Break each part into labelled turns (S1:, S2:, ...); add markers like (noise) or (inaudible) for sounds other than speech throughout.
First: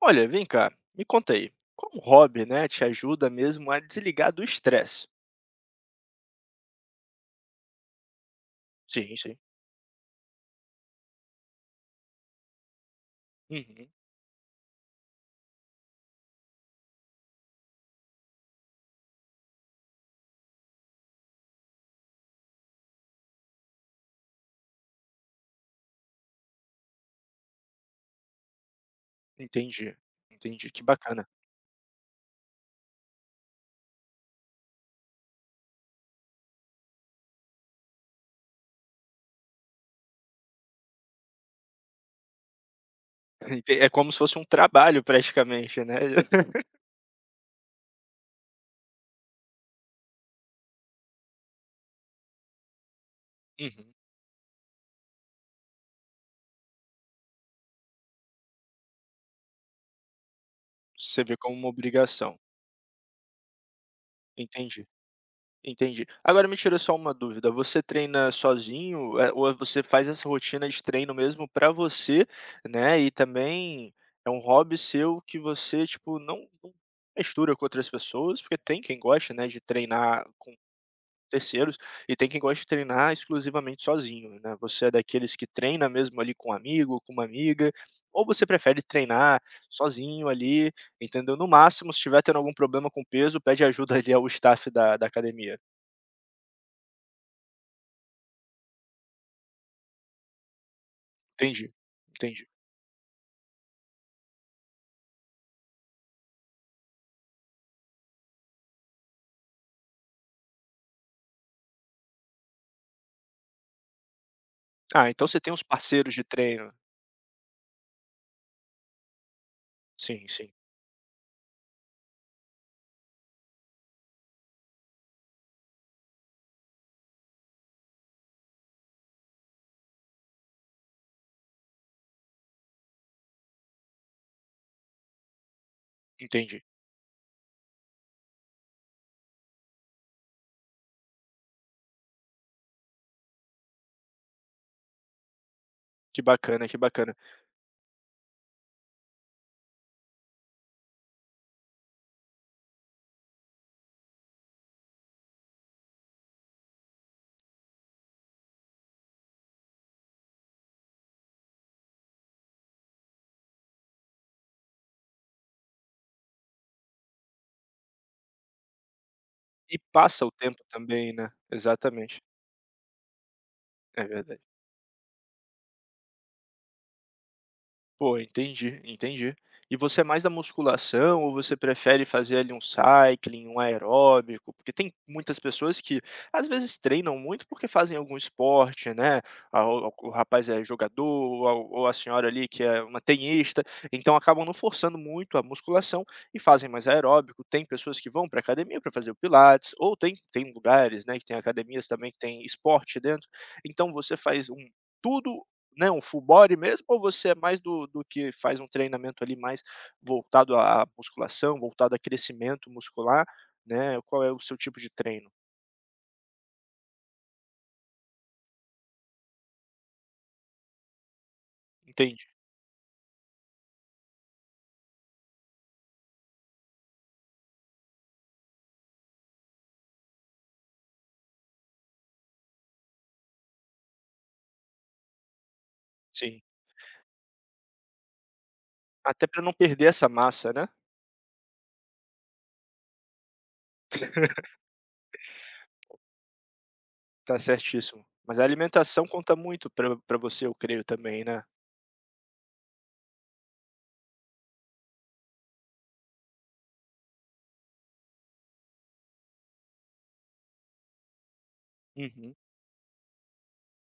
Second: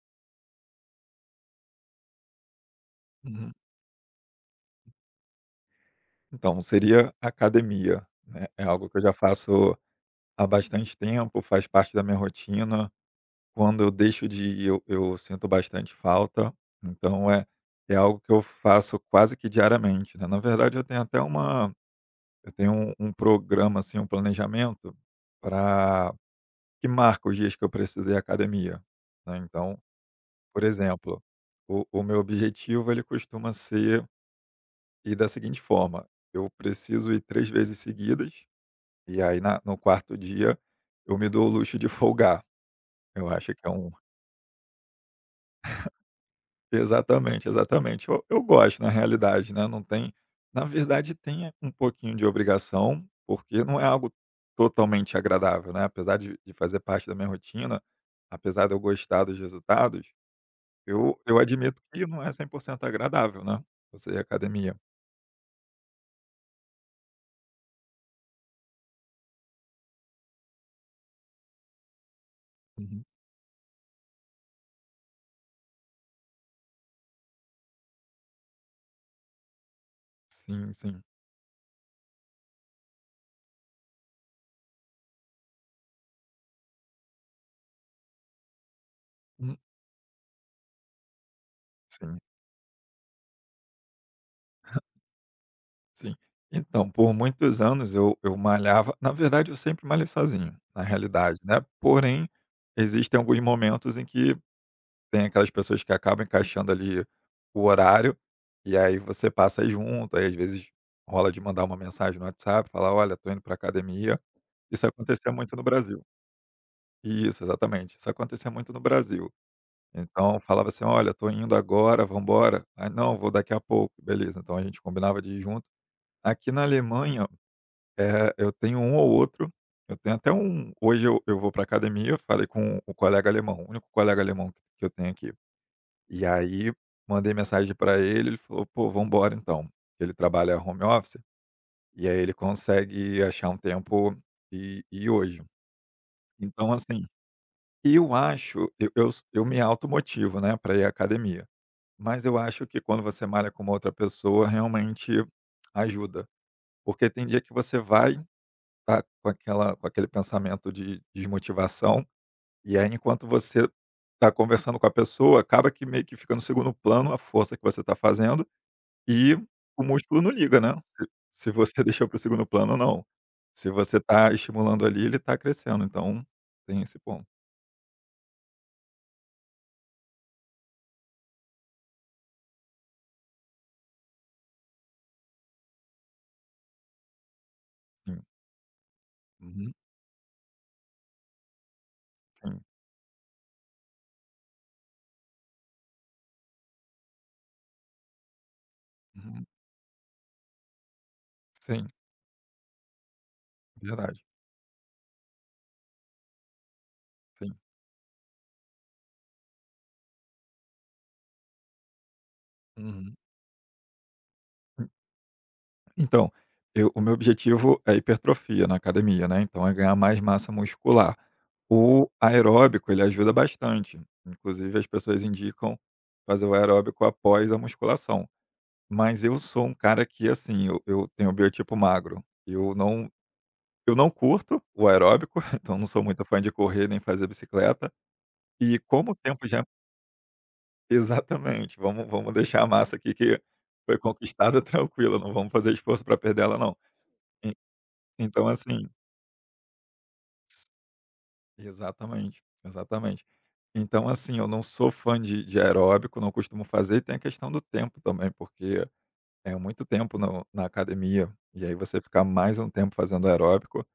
S1: Olha, vem cá, me conta aí. Como hobby, né, te ajuda
S2: Uhum.
S1: mesmo a desligar do estresse?
S2: Então, seria academia, né, é algo que eu já
S1: Sim, sim.
S2: faço há bastante tempo, faz parte da minha rotina. Quando
S1: Uhum,
S2: eu deixo de ir, eu sinto bastante falta, então é algo que eu faço quase que diariamente, né. Na verdade, eu tenho um programa, assim, um planejamento para que marca os dias que eu precisei à academia, né. Então,
S1: entendi,
S2: por
S1: entendi, que
S2: exemplo,
S1: bacana.
S2: o meu objetivo, ele costuma ser ir da seguinte forma: eu preciso ir 3 vezes seguidas. E aí na no quarto dia, eu me dou o luxo de (laughs) folgar. Eu
S1: (laughs)
S2: acho que é
S1: Ente É
S2: um
S1: como se fosse um trabalho praticamente, né. (laughs)
S2: Exatamente, exatamente. Eu gosto na realidade, né, não tem na verdade tem um pouquinho de obrigação, porque não é
S1: Uhum,
S2: algo totalmente agradável, né, apesar de fazer parte da minha rotina, apesar de eu gostar dos resultados, eu
S1: você vê
S2: eu
S1: como uma
S2: admito que não é
S1: obrigação,
S2: 100% agradável, né, você ir à academia.
S1: entendi. Entendi. Agora me tira só uma dúvida, você treina sozinho, ou você faz essa rotina de treino mesmo pra você, né,
S2: Uhum.
S1: e também é um hobby seu que você, tipo, não mistura com outras pessoas, porque tem quem gosta, né, de treinar com
S2: Sim, sim.
S1: terceiros e tem quem gosta de treinar exclusivamente sozinho, né. Você é daqueles que treina mesmo ali com um amigo, com uma amiga, ou você prefere treinar
S2: Hum,
S1: sozinho ali, entendeu? No máximo, se
S2: sim.
S1: estiver tendo algum problema com peso, pede ajuda ali ao (laughs) staff da academia.
S2: Sim. Então, por muitos anos eu malhava na verdade eu sempre malhei sozinho, na realidade, né,
S1: Entendi,
S2: porém,
S1: entendi.
S2: existem alguns momentos em que tem aquelas pessoas que acabam encaixando ali o horário, e aí você passa aí junto, aí às vezes rola de mandar uma mensagem no WhatsApp, falar: "Olha, tô indo pra academia". Isso
S1: Ah, então
S2: acontecia
S1: você tem
S2: muito
S1: uns
S2: no Brasil.
S1: parceiros de treino.
S2: Isso, exatamente. Isso acontecia muito no Brasil.
S1: Sim,
S2: Então
S1: sim,
S2: falava assim: "Olha, tô indo agora, vamos embora. Não, vou daqui a pouco. Beleza", então a gente combinava de ir junto. Aqui na Alemanha é, eu tenho um ou outro. Eu tenho até um hoje eu vou para academia, falei com o colega alemão, o único colega alemão que eu tenho aqui. E
S1: entendi.
S2: aí mandei mensagem para ele, ele falou: "Pô, vamos embora então". Ele trabalha home office, e aí ele consegue achar um tempo e ir hoje.
S1: Que bacana,
S2: Então
S1: que
S2: assim,
S1: bacana.
S2: eu acho eu me automotivo, né, para ir à academia, mas eu acho que quando você malha com uma outra pessoa, realmente ajuda. Porque tem dia que você vai tá com aquele pensamento de desmotivação, e aí enquanto você tá conversando com a pessoa, acaba que meio que fica no segundo plano a força que você tá fazendo e
S1: E
S2: o músculo
S1: passa
S2: não
S1: o tempo
S2: liga, né,
S1: também, né.
S2: se você (laughs) deixou para o
S1: Exatamente,
S2: segundo plano ou não. Se você
S1: é
S2: tá
S1: verdade.
S2: estimulando ali, ele tá crescendo, então tem esse ponto.
S1: Pô, entendi, entendi. E você é mais da musculação ou você prefere fazer ali um cycling, um aeróbico? Porque tem muitas pessoas que às vezes treinam muito porque fazem algum
S2: Sim.
S1: esporte, né? Ah,
S2: Uhum.
S1: o rapaz é jogador, ou a senhora ali
S2: Sim.
S1: que é uma tenista, então acabam não forçando muito a musculação e fazem mais aeróbico. Tem pessoas que vão para academia para fazer o
S2: Uhum.
S1: pilates, ou tem, tem lugares, né, que tem academias
S2: Sim,
S1: também que tem esporte dentro. Então você
S2: verdade.
S1: faz um tudo, né, um full body mesmo ou você é
S2: Sim.
S1: mais do que faz um treinamento ali mais voltado à musculação, voltado a crescimento
S2: Uhum.
S1: muscular, né, qual é o seu tipo de treino?
S2: Então, eu o meu objetivo é hipertrofia na academia, né, então é ganhar mais massa muscular. O
S1: Entendi,
S2: aeróbico, ele ajuda bastante, inclusive as pessoas indicam fazer o aeróbico após a musculação, mas eu sou um cara que, assim, eu tenho o biotipo magro, eu não curto o aeróbico, (laughs) então não sou muito
S1: sim.
S2: fã de correr nem fazer bicicleta, e como o
S1: Até para
S2: tempo
S1: não
S2: já
S1: perder essa massa, né.
S2: (laughs) exatamente, vamos deixar a massa aqui que foi conquistada (laughs) tranquila, não vamos fazer esforço para perder ela não.
S1: Tá
S2: En
S1: certíssimo. Mas a
S2: Então assim.
S1: alimentação conta muito para pra você, eu creio também, né.
S2: Exatamente, exatamente. Então, assim, eu não sou fã de aeróbico, não costumo fazer, e tem a questão do tempo também, porque é muito tempo no na academia, e aí você ficar
S1: Uhum,
S2: mais um tempo fazendo aeróbico,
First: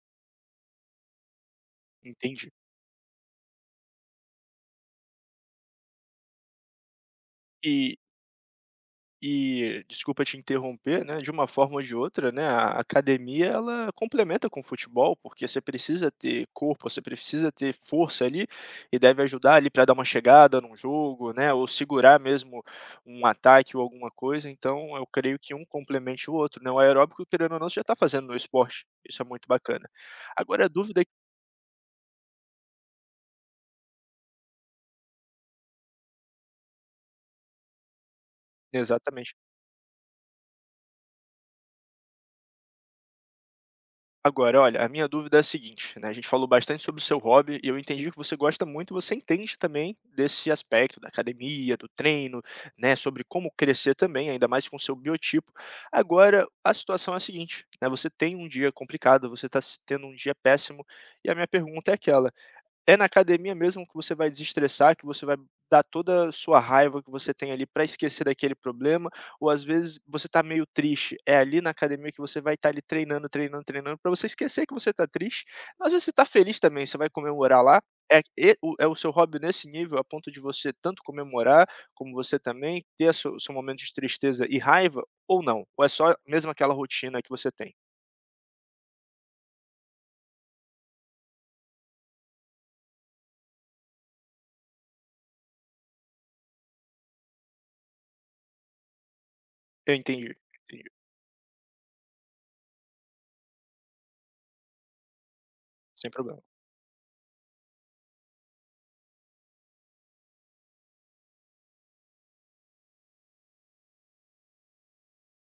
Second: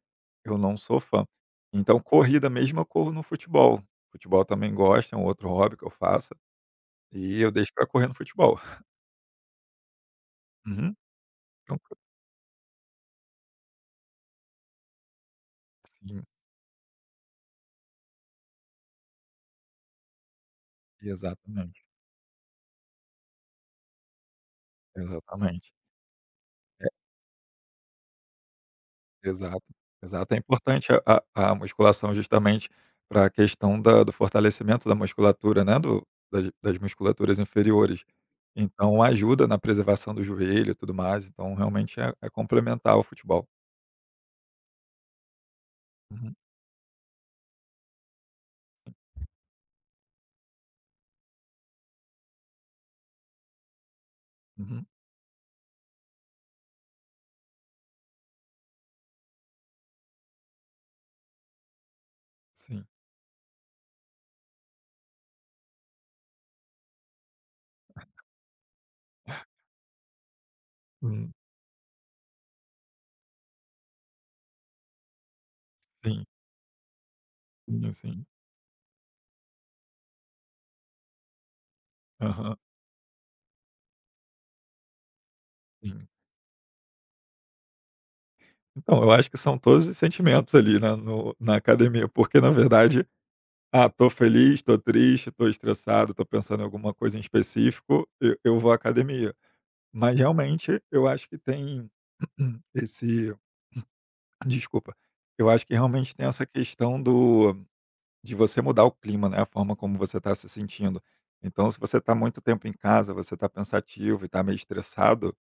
S2: eu não sou fã. Então, corrida
S1: entendi.
S2: mesmo, eu corro no futebol. Futebol também gosto, é um outro hobby que eu faço, e eu deixo pra
S1: E
S2: correr no futebol. (laughs)
S1: E, desculpa te
S2: Uhum,
S1: interromper, né, de uma forma ou de
S2: tranquilo.
S1: outra, né, a academia ela complementa com o futebol, porque você precisa
S2: Sim,
S1: ter corpo, você precisa ter força ali, e deve ajudar ali para dar uma chegada num jogo, né, ou
S2: exatamente,
S1: segurar mesmo um ataque ou alguma coisa, então eu creio que um
S2: exatamente.
S1: complemente o outro, né, o aeróbico querendo ou não você já está fazendo no esporte, isso é muito
S2: Exato,
S1: bacana.
S2: exato. É
S1: Agora a
S2: importante
S1: dúvida
S2: a musculação justamente para a questão da do fortalecimento da musculatura, né, do das musculaturas inferiores. Então
S1: Exatamente.
S2: ajuda na preservação do joelho e tudo mais, então realmente é complementar ao futebol.
S1: Agora, olha, a minha dúvida é a seguinte, né, a gente
S2: Uhum,
S1: falou bastante sobre o seu hobby e eu entendi que você gosta muito, você entende também desse aspecto da academia, do treino, né, sobre como crescer também, ainda mais com o
S2: uhum,
S1: seu biotipo. Agora, a situação é a seguinte, né, você tem um dia complicado, você está tendo um dia péssimo, e a minha pergunta é aquela,
S2: sim.
S1: é na academia mesmo que você vai desestressar, que você vai dar toda a sua raiva que você tem ali para esquecer daquele problema, ou às vezes você tá meio triste,
S2: Hum,
S1: é ali na academia que você vai estar ali treinando, treinando, treinando para você esquecer que você tá triste. Às vezes você
S2: sim,
S1: tá feliz também, você vai comemorar lá,
S2: sim,
S1: é
S2: sim.
S1: e o é o seu hobby nesse nível a ponto de você tanto comemorar, como você
S2: Aham,
S1: também ter a seu momento de tristeza e raiva ou não? Ou é
S2: sim.
S1: só mesmo aquela rotina que você tem?
S2: Então, eu acho que são todos os sentimentos ali, né, no na academia, porque na verdade, ah, tô feliz, tô triste, tô estressado, tô pensando em alguma coisa em específico, eu vou à academia.
S1: Eu
S2: Mas
S1: entendi,
S2: realmente
S1: entendi,
S2: eu acho que tem (clears throat) esse desculpa, eu acho que
S1: sem
S2: realmente tem
S1: problema.
S2: essa questão do de você mudar o clima, né, a forma como você está se sentindo. Então, se você está muito tempo em casa, você está pensativo e está meio estressado,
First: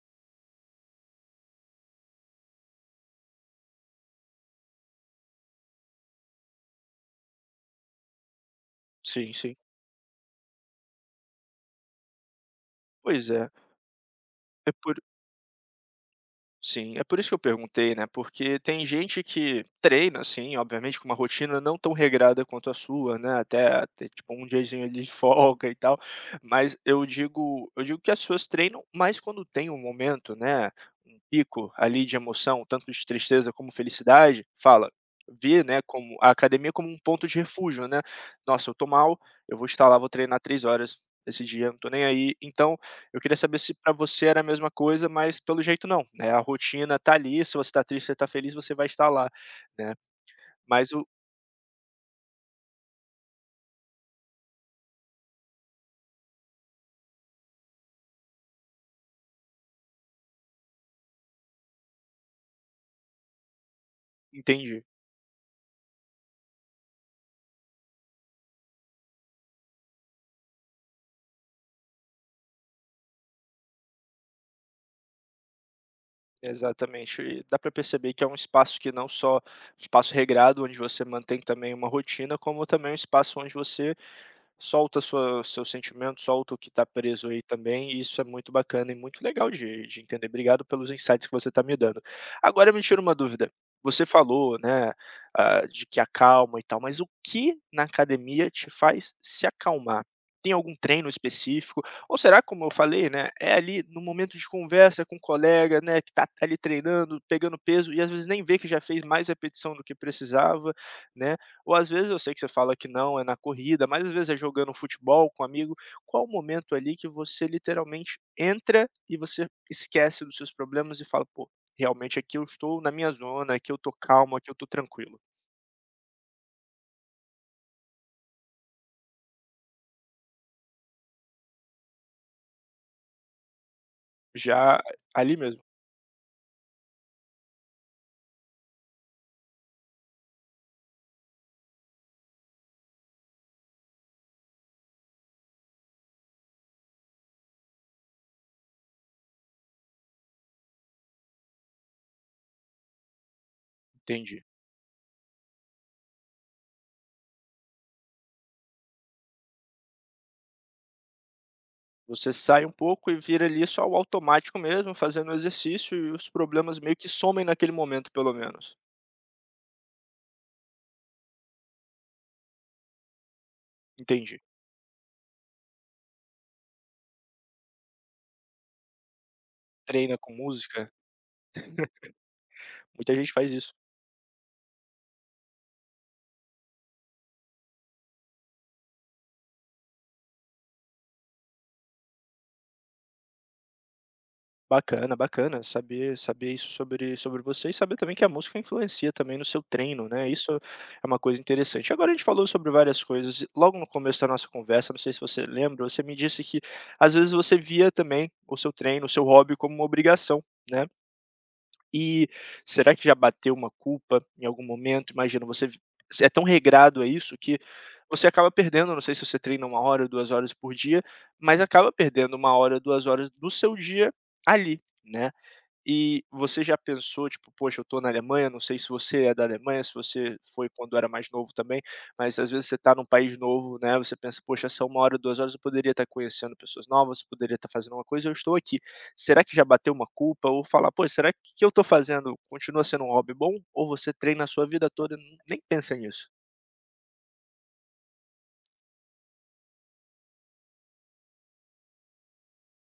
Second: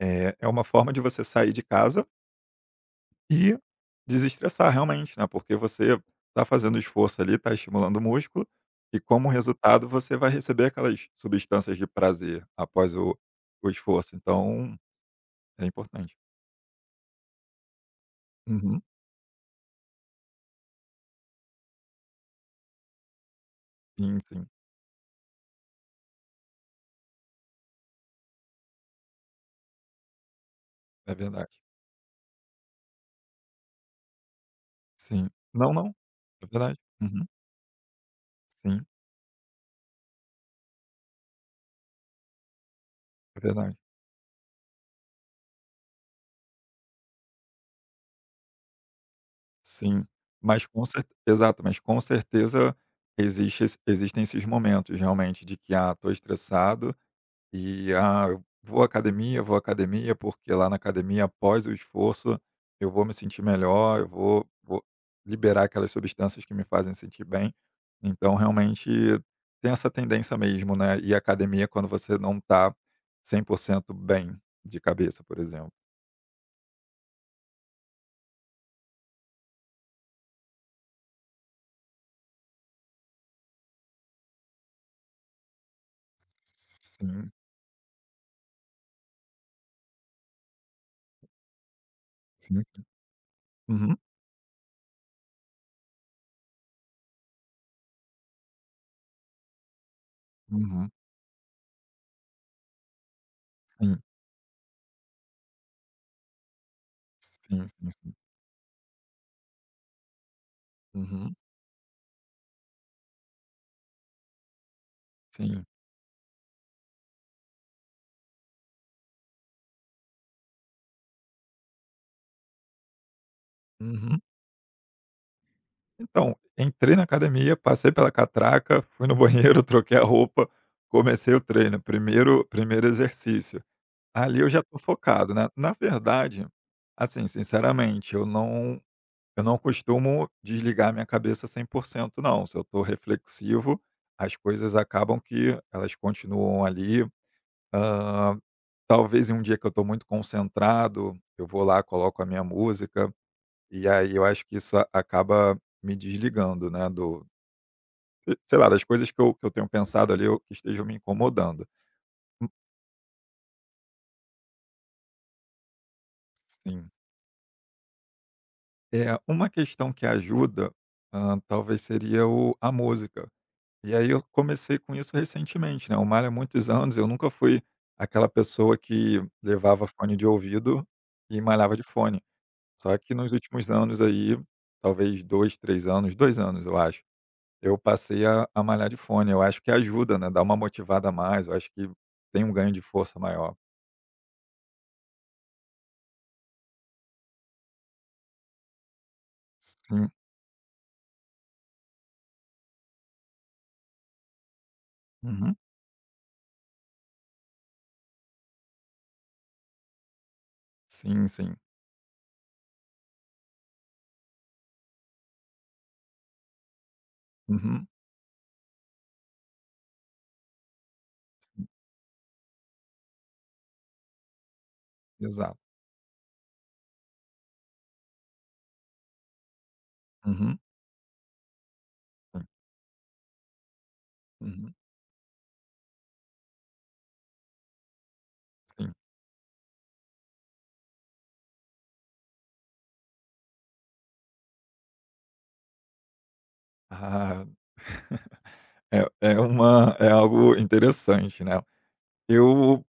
S2: é uma forma de você sair de casa e desestressar realmente, né, porque você está fazendo esforço ali, está estimulando o músculo e como
S1: Sim, sim.
S2: resultado você vai receber aquelas substâncias de prazer após
S1: Pois é,
S2: o esforço,
S1: é
S2: então
S1: por
S2: é importante.
S1: sim, é por isso que eu perguntei, né? Porque
S2: Uhum.
S1: tem gente que treina, assim, obviamente, com uma rotina não tão regrada quanto a sua, né? Até ter,
S2: Sim,
S1: tipo, um
S2: sim,
S1: diazinho ali de (laughs) folga e tal. Mas eu digo que as pessoas treinam mais quando tem um momento, né?
S2: é
S1: Um
S2: verdade.
S1: pico ali de emoção, tanto de tristeza como felicidade, fala.
S2: Sim.
S1: Vê,
S2: Não,
S1: né,
S2: não,
S1: como a
S2: é
S1: academia
S2: verdade.
S1: como um
S2: Uhum.
S1: ponto de refúgio, né? Nossa, eu
S2: Sim,
S1: tô mal, eu vou estar lá, vou treinar 3 horas esse dia, não tô nem aí. Então, eu queria
S2: é
S1: saber se
S2: verdade.
S1: para você era a mesma coisa, mas pelo jeito não, né, a rotina tá ali, se você tá triste, você tá feliz, você vai estar lá, né.
S2: Sim, mas com
S1: Mas o
S2: cer exato, mas com certeza existem esses momentos realmente de que, ah, tô estressado. E, ah, eu vou à academia, porque lá na academia, após o esforço, eu vou me sentir melhor, eu vou vou
S1: entendi,
S2: liberar aquelas substâncias que me fazem sentir bem. Então, realmente, tem essa tendência mesmo, né, e à academia quando você não tá 100% bem de cabeça, por exemplo.
S1: exatamente. E dá para perceber que é um espaço que não só espaço regrado, onde você mantém também uma rotina, como também um espaço onde você solta sua seu sentimento, solta o que está preso
S2: Sim,
S1: aí também, e isso é muito bacana e muito legal de entender. Obrigado pelos insights que você está me dando.
S2: sim,
S1: Agora me
S2: sim.
S1: tira uma dúvida,
S2: Uhum,
S1: você falou, né, ah, de que acalma e tal, mas o que na academia te faz se acalmar? Tem algum
S2: uhum.
S1: treino específico? Ou será, como eu falei, né, é ali no
S2: Sim,
S1: momento de conversa com o colega, né, que tá ali treinando, pegando
S2: sim, sim,
S1: peso e às
S2: sim.
S1: vezes nem vê que já fez mais repetição do que precisava,
S2: Uhum,
S1: né? Ou às vezes eu sei que você fala que não, é na corrida, mas às vezes é jogando futebol com um
S2: sim.
S1: amigo. Qual o momento ali que você literalmente entra e você esquece dos seus problemas e fala: "Pô, realmente aqui eu estou na minha zona, aqui eu tô
S2: Uhum.
S1: calmo, aqui eu tô tranquilo"?
S2: Então, entrei na academia, passei pela catraca, (laughs) fui no banheiro, (laughs) troquei a roupa, comecei o treino, primeiro exercício. Ali eu já tô
S1: Já
S2: focado,
S1: ali
S2: né.
S1: mesmo.
S2: Na verdade, assim, sinceramente, eu não costumo desligar minha cabeça 100% não. Se eu tô reflexivo, as coisas acabam que elas continuam ali. Hã, talvez em um dia que eu tô muito concentrado, eu vou lá, coloco a minha música, e aí eu
S1: Entendi.
S2: acho que isso acaba me desligando, né, do eh, sei lá, das coisas que eu tenho pensado ali, ou que estejam me incomodando.
S1: Você sai um pouco e vira ali só o automático mesmo, fazendo exercício e os problemas
S2: Sim.
S1: meio que somem naquele momento, pelo menos.
S2: É uma questão que ajuda, hã, talvez seria o a música. E aí eu
S1: Entendi.
S2: comecei com isso recentemente, né, o Malha há muitos anos, eu nunca fui aquela pessoa que levava fone
S1: Treina
S2: de
S1: com
S2: ouvido
S1: música?
S2: e malhava de fone. Só que
S1: Muita
S2: nos
S1: gente faz
S2: últimos
S1: isso.
S2: anos aí, talvez 2 3 anos, 2 anos eu acho, eu passei a malhar de fone. Eu acho que ajuda, né, dá uma motivada a mais, eu acho que tem um ganho de força maior.
S1: Bacana, bacana saber isso sobre você e saber também que a música influencia também no seu treino,
S2: Sim.
S1: né, isso é uma coisa interessante. Agora a gente falou sobre várias coisas, e logo no começo da nossa conversa, não sei se você
S2: Uhum.
S1: lembra, você me disse que às vezes você via também o seu treino, o seu hobby como uma obrigação, né.
S2: Sim, sim.
S1: E será que já bateu uma culpa em algum momento? Imagina, você vi é tão regrado a isso que
S2: Uhum,
S1: você acaba perdendo, não sei se você treina uma hora ou 2 horas por dia, mas acaba perdendo uma hora, 2 horas do seu dia ali, né.
S2: exato.
S1: E você já pensou, tipo: "Poxa, eu tô na Alemanha", não sei se você é da Alemanha, se você
S2: Uhum,
S1: foi quando era mais novo também, mas
S2: sim.
S1: às vezes você tá num país novo, né, você pensa: "Poxa,
S2: Uhum,
S1: são 1 hora, 2 horas eu poderia estar conhecendo pessoas novas, eu poderia estar fazendo uma coisa, eu estou aqui".
S2: sim.
S1: Será que já bateu uma culpa ou falar: "Pô, será que o que eu tô fazendo continua sendo um hobby bom?" Ou você treina a sua vida toda e nem pensa nisso?
S2: Ah, (laughs) é é uma é algo interessante, né. Eu,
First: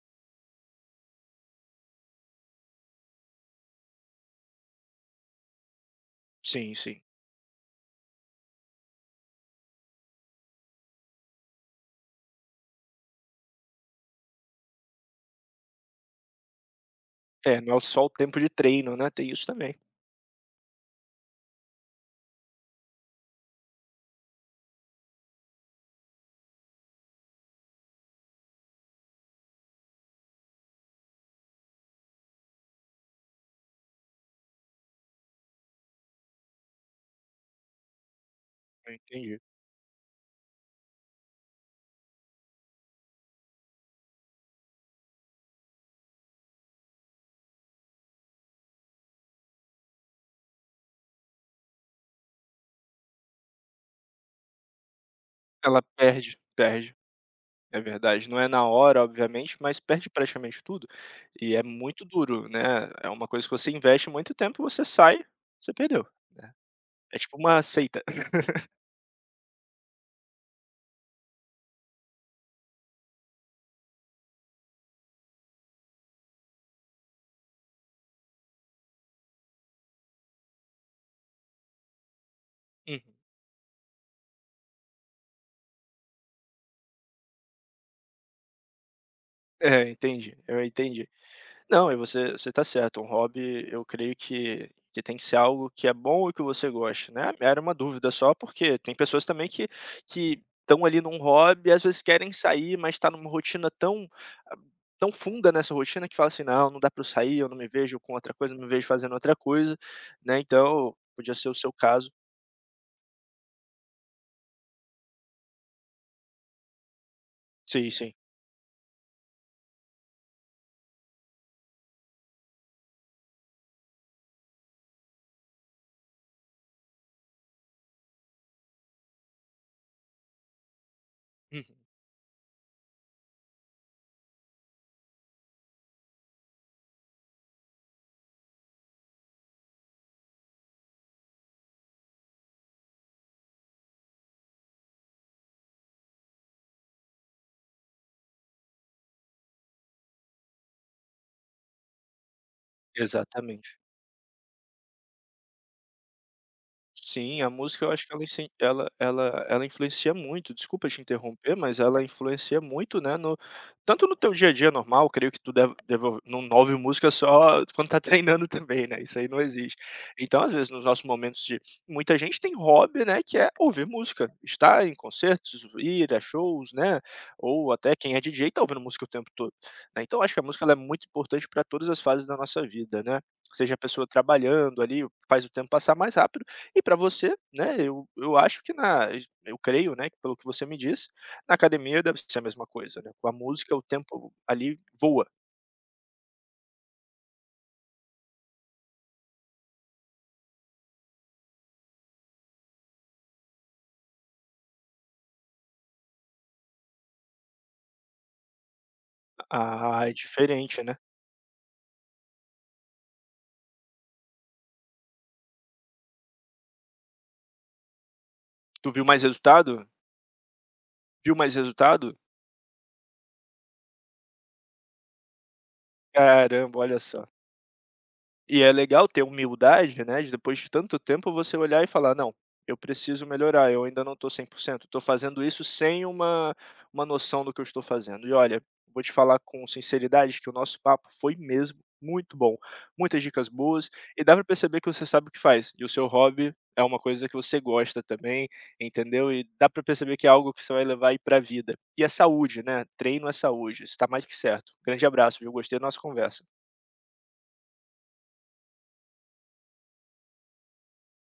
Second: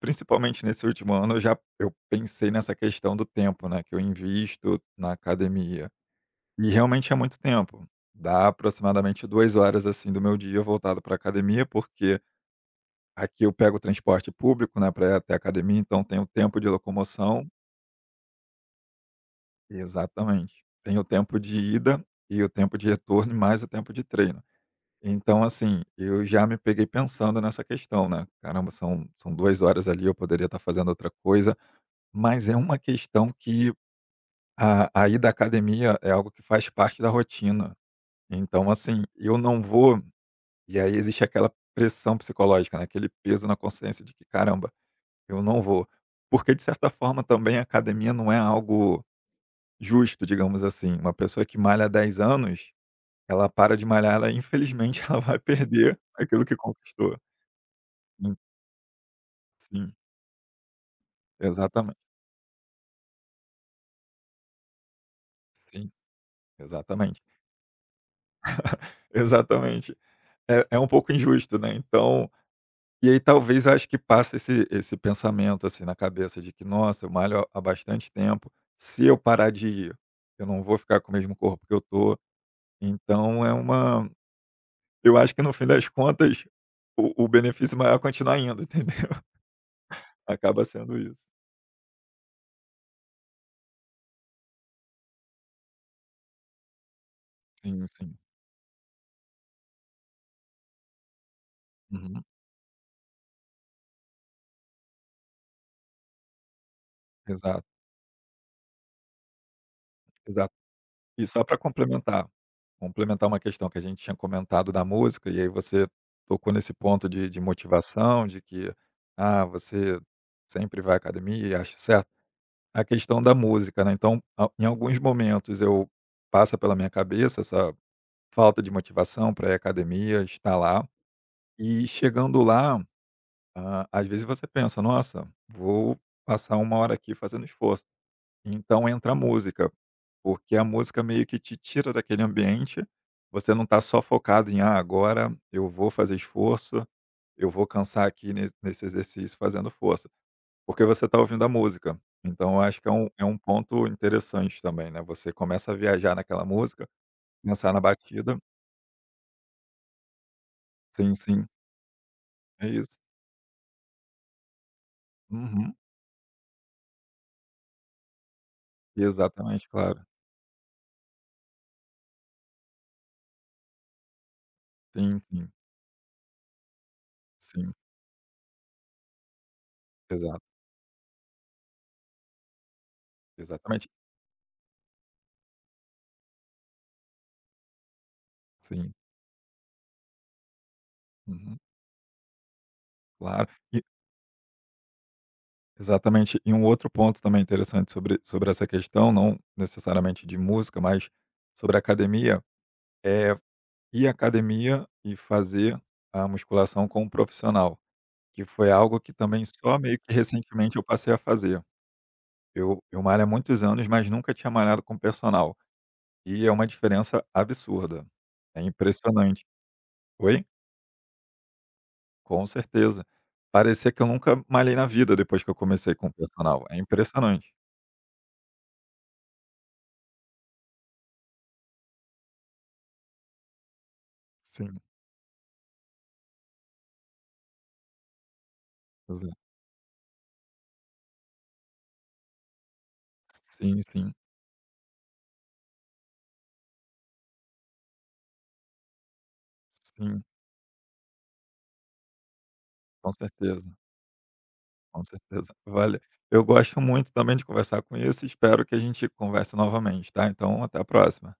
S2: principalmente nesse último ano, eu já eu pensei nessa questão do tempo, né, que eu invisto na academia. E
S1: Sim, sim.
S2: realmente é muito tempo. Dá aproximadamente 2 horas, assim, do meu dia voltado para academia, porque aqui eu pego o transporte público, né, para ir até a academia, então tenho tempo de locomoção.
S1: É, não é só o tempo de treino, né, tem isso também.
S2: Exatamente. Tem o tempo de ida e o tempo de retorno, e mais o tempo de treino. Então, assim, eu já me peguei pensando nessa questão, né? Caramba, são duas horas ali, eu poderia estar fazendo outra coisa, mas é uma questão que a ida à academia é algo que faz parte da rotina. Então,
S1: Eu
S2: assim, eu
S1: entendi.
S2: não vou, e aí existe aquela pressão psicológica, né? Aquele peso na consciência de que, caramba, eu não vou. Porque, de certa forma, também a academia não é algo. Justo, digamos assim. Uma pessoa que malha há 10 anos, ela para de malhar, ela infelizmente (laughs) ela vai
S1: Ela
S2: perder
S1: perde,
S2: aquilo que
S1: perde.
S2: conquistou.
S1: É verdade,
S2: En
S1: não é na hora, obviamente, mas
S2: Sim,
S1: perde praticamente tudo, e é
S2: exatamente.
S1: muito duro, né, é uma coisa que você investe muito tempo, você sai, você
S2: Sim,
S1: perdeu, né, é
S2: exatamente,
S1: tipo uma seita. (laughs)
S2: (laughs) exatamente. É um pouco injusto, né, então e aí talvez eu acho que passa esse pensamento, assim, na cabeça de que: "Nossa, eu malho há bastante tempo, se eu parar de ir, eu não vou ficar com o mesmo corpo que eu tô".
S1: Uhum.
S2: Então é uma eu acho que no fim das contas, o benefício maior é continuar indo, (laughs) entendeu?
S1: É, entendi,
S2: Acaba
S1: eu
S2: sendo
S1: entendi.
S2: isso.
S1: Não, e você tá certo. Um hobby, eu creio que tem que ser algo que é bom e que você goste, né. Era uma
S2: Sim,
S1: dúvida
S2: sim.
S1: só, porque tem pessoas também que estão ali num hobby, às vezes
S2: Uhum.
S1: querem sair, mas tá numa rotina tão ah, tão funda nessa rotina que fala assim: "Não, não dá para eu sair, eu não
S2: Exato,
S1: me vejo com outra coisa, não me vejo fazendo outra coisa", né,
S2: exato.
S1: então
S2: E
S1: podia
S2: só
S1: ser o
S2: para
S1: seu caso.
S2: complementar, uma questão que a gente tinha comentado da música, e aí você tocou nesse ponto de
S1: Sim, sim.
S2: motivação, de que, ah, você sempre vai à academia e acha certo. A questão da música, né, então, a em alguns momentos eu passa pela minha cabeça essa falta de motivação para ir à academia, estar lá,
S1: Uhum.
S2: e chegando lá, ah, às vezes você pensa: "Nossa, vou passar uma hora aqui fazendo esforço". Então entra a música, porque a música meio que te tira daquele ambiente, você não está só focado em: "Ah, agora eu vou fazer esforço, eu vou cansar aqui ne nesse exercício fazendo força", porque você está ouvindo a música. Então eu acho que é um
S1: Exatamente.
S2: ponto interessante também, né, você começa a viajar naquela música,
S1: Sim, a
S2: pensar na
S1: música eu acho que ela
S2: batida.
S1: incen ela ela ela influencia muito, desculpa te
S2: Sim, sim,
S1: interromper, mas ela influencia
S2: é isso.
S1: muito, né, no tanto no teu dia a dia normal, creio que tu
S2: Uhum.
S1: deve deve ouv não ouve música só (laughs) quando tá treinando também, né, isso aí não
S2: Exatamente,
S1: existe.
S2: claro.
S1: Então, às vezes, nos nossos momentos de muita gente tem hobby, né, que é ouvir música, estar em
S2: Sim, sim,
S1: concertos, ir a shows, né, ou
S2: sim.
S1: até quem é DJ tá ouvindo música o tempo todo, né. Então acho que
S2: Exato,
S1: a música ela é muito importante para todas as fases da nossa vida, né, seja a
S2: exatamente.
S1: pessoa trabalhando ali, faz o tempo passar mais rápido e para você, né, eu acho que
S2: Sim.
S1: na eu creio, né, que pelo que você me disse, na
S2: Uhum.
S1: academia deve ser a mesma coisa, né, com a
S2: Claro.
S1: música o tempo ali voa,
S2: Exatamente. E um outro ponto também interessante sobre essa questão, não necessariamente de música, mas sobre academia, é ir à academia e fazer a musculação com um profissional, que foi algo que também só meio
S1: ah,
S2: que
S1: é
S2: recentemente
S1: diferente,
S2: eu
S1: né.
S2: passei a fazer. Eu malho há muitos anos, mas nunca tinha malhado com personal. E é uma diferença absurda. É
S1: Tu viu mais
S2: impressionante.
S1: resultado?
S2: Oi?
S1: Viu mais resultado?
S2: Com certeza. Parecia que eu nunca malhei na vida depois que eu comecei com o personal. É
S1: Caramba, olha só.
S2: impressionante.
S1: E é legal ter humildade, né, de depois de tanto tempo você olhar e falar: "Não, eu preciso melhorar, eu ainda não estou cem por
S2: Sim,
S1: cento, estou fazendo isso sem uma uma noção do que eu estou fazendo". E olha, vou te
S2: exato.
S1: falar com sinceridade que o nosso papo foi mesmo muito bom, muitas dicas
S2: Sim,
S1: boas
S2: sim.
S1: e dá para perceber que você sabe o que faz, e o seu hobby é uma coisa que você gosta também, entendeu? E dá para perceber
S2: Sim,
S1: que é algo que você vai levar aí para a vida. E é saúde, né,
S2: com
S1: treino é
S2: certeza,
S1: saúde, está mais que certo.
S2: com
S1: Grande abraço, viu,
S2: certeza. (laughs)
S1: gostei da nossa
S2: Olha, eu
S1: conversa.
S2: gosto muito também de conversar com isso e espero que a gente converse novamente, tá? Então, até a próxima.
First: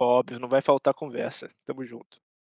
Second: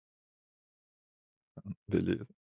S1: Óbvio, não vai faltar conversa. Tamo junto.
S2: Beleza.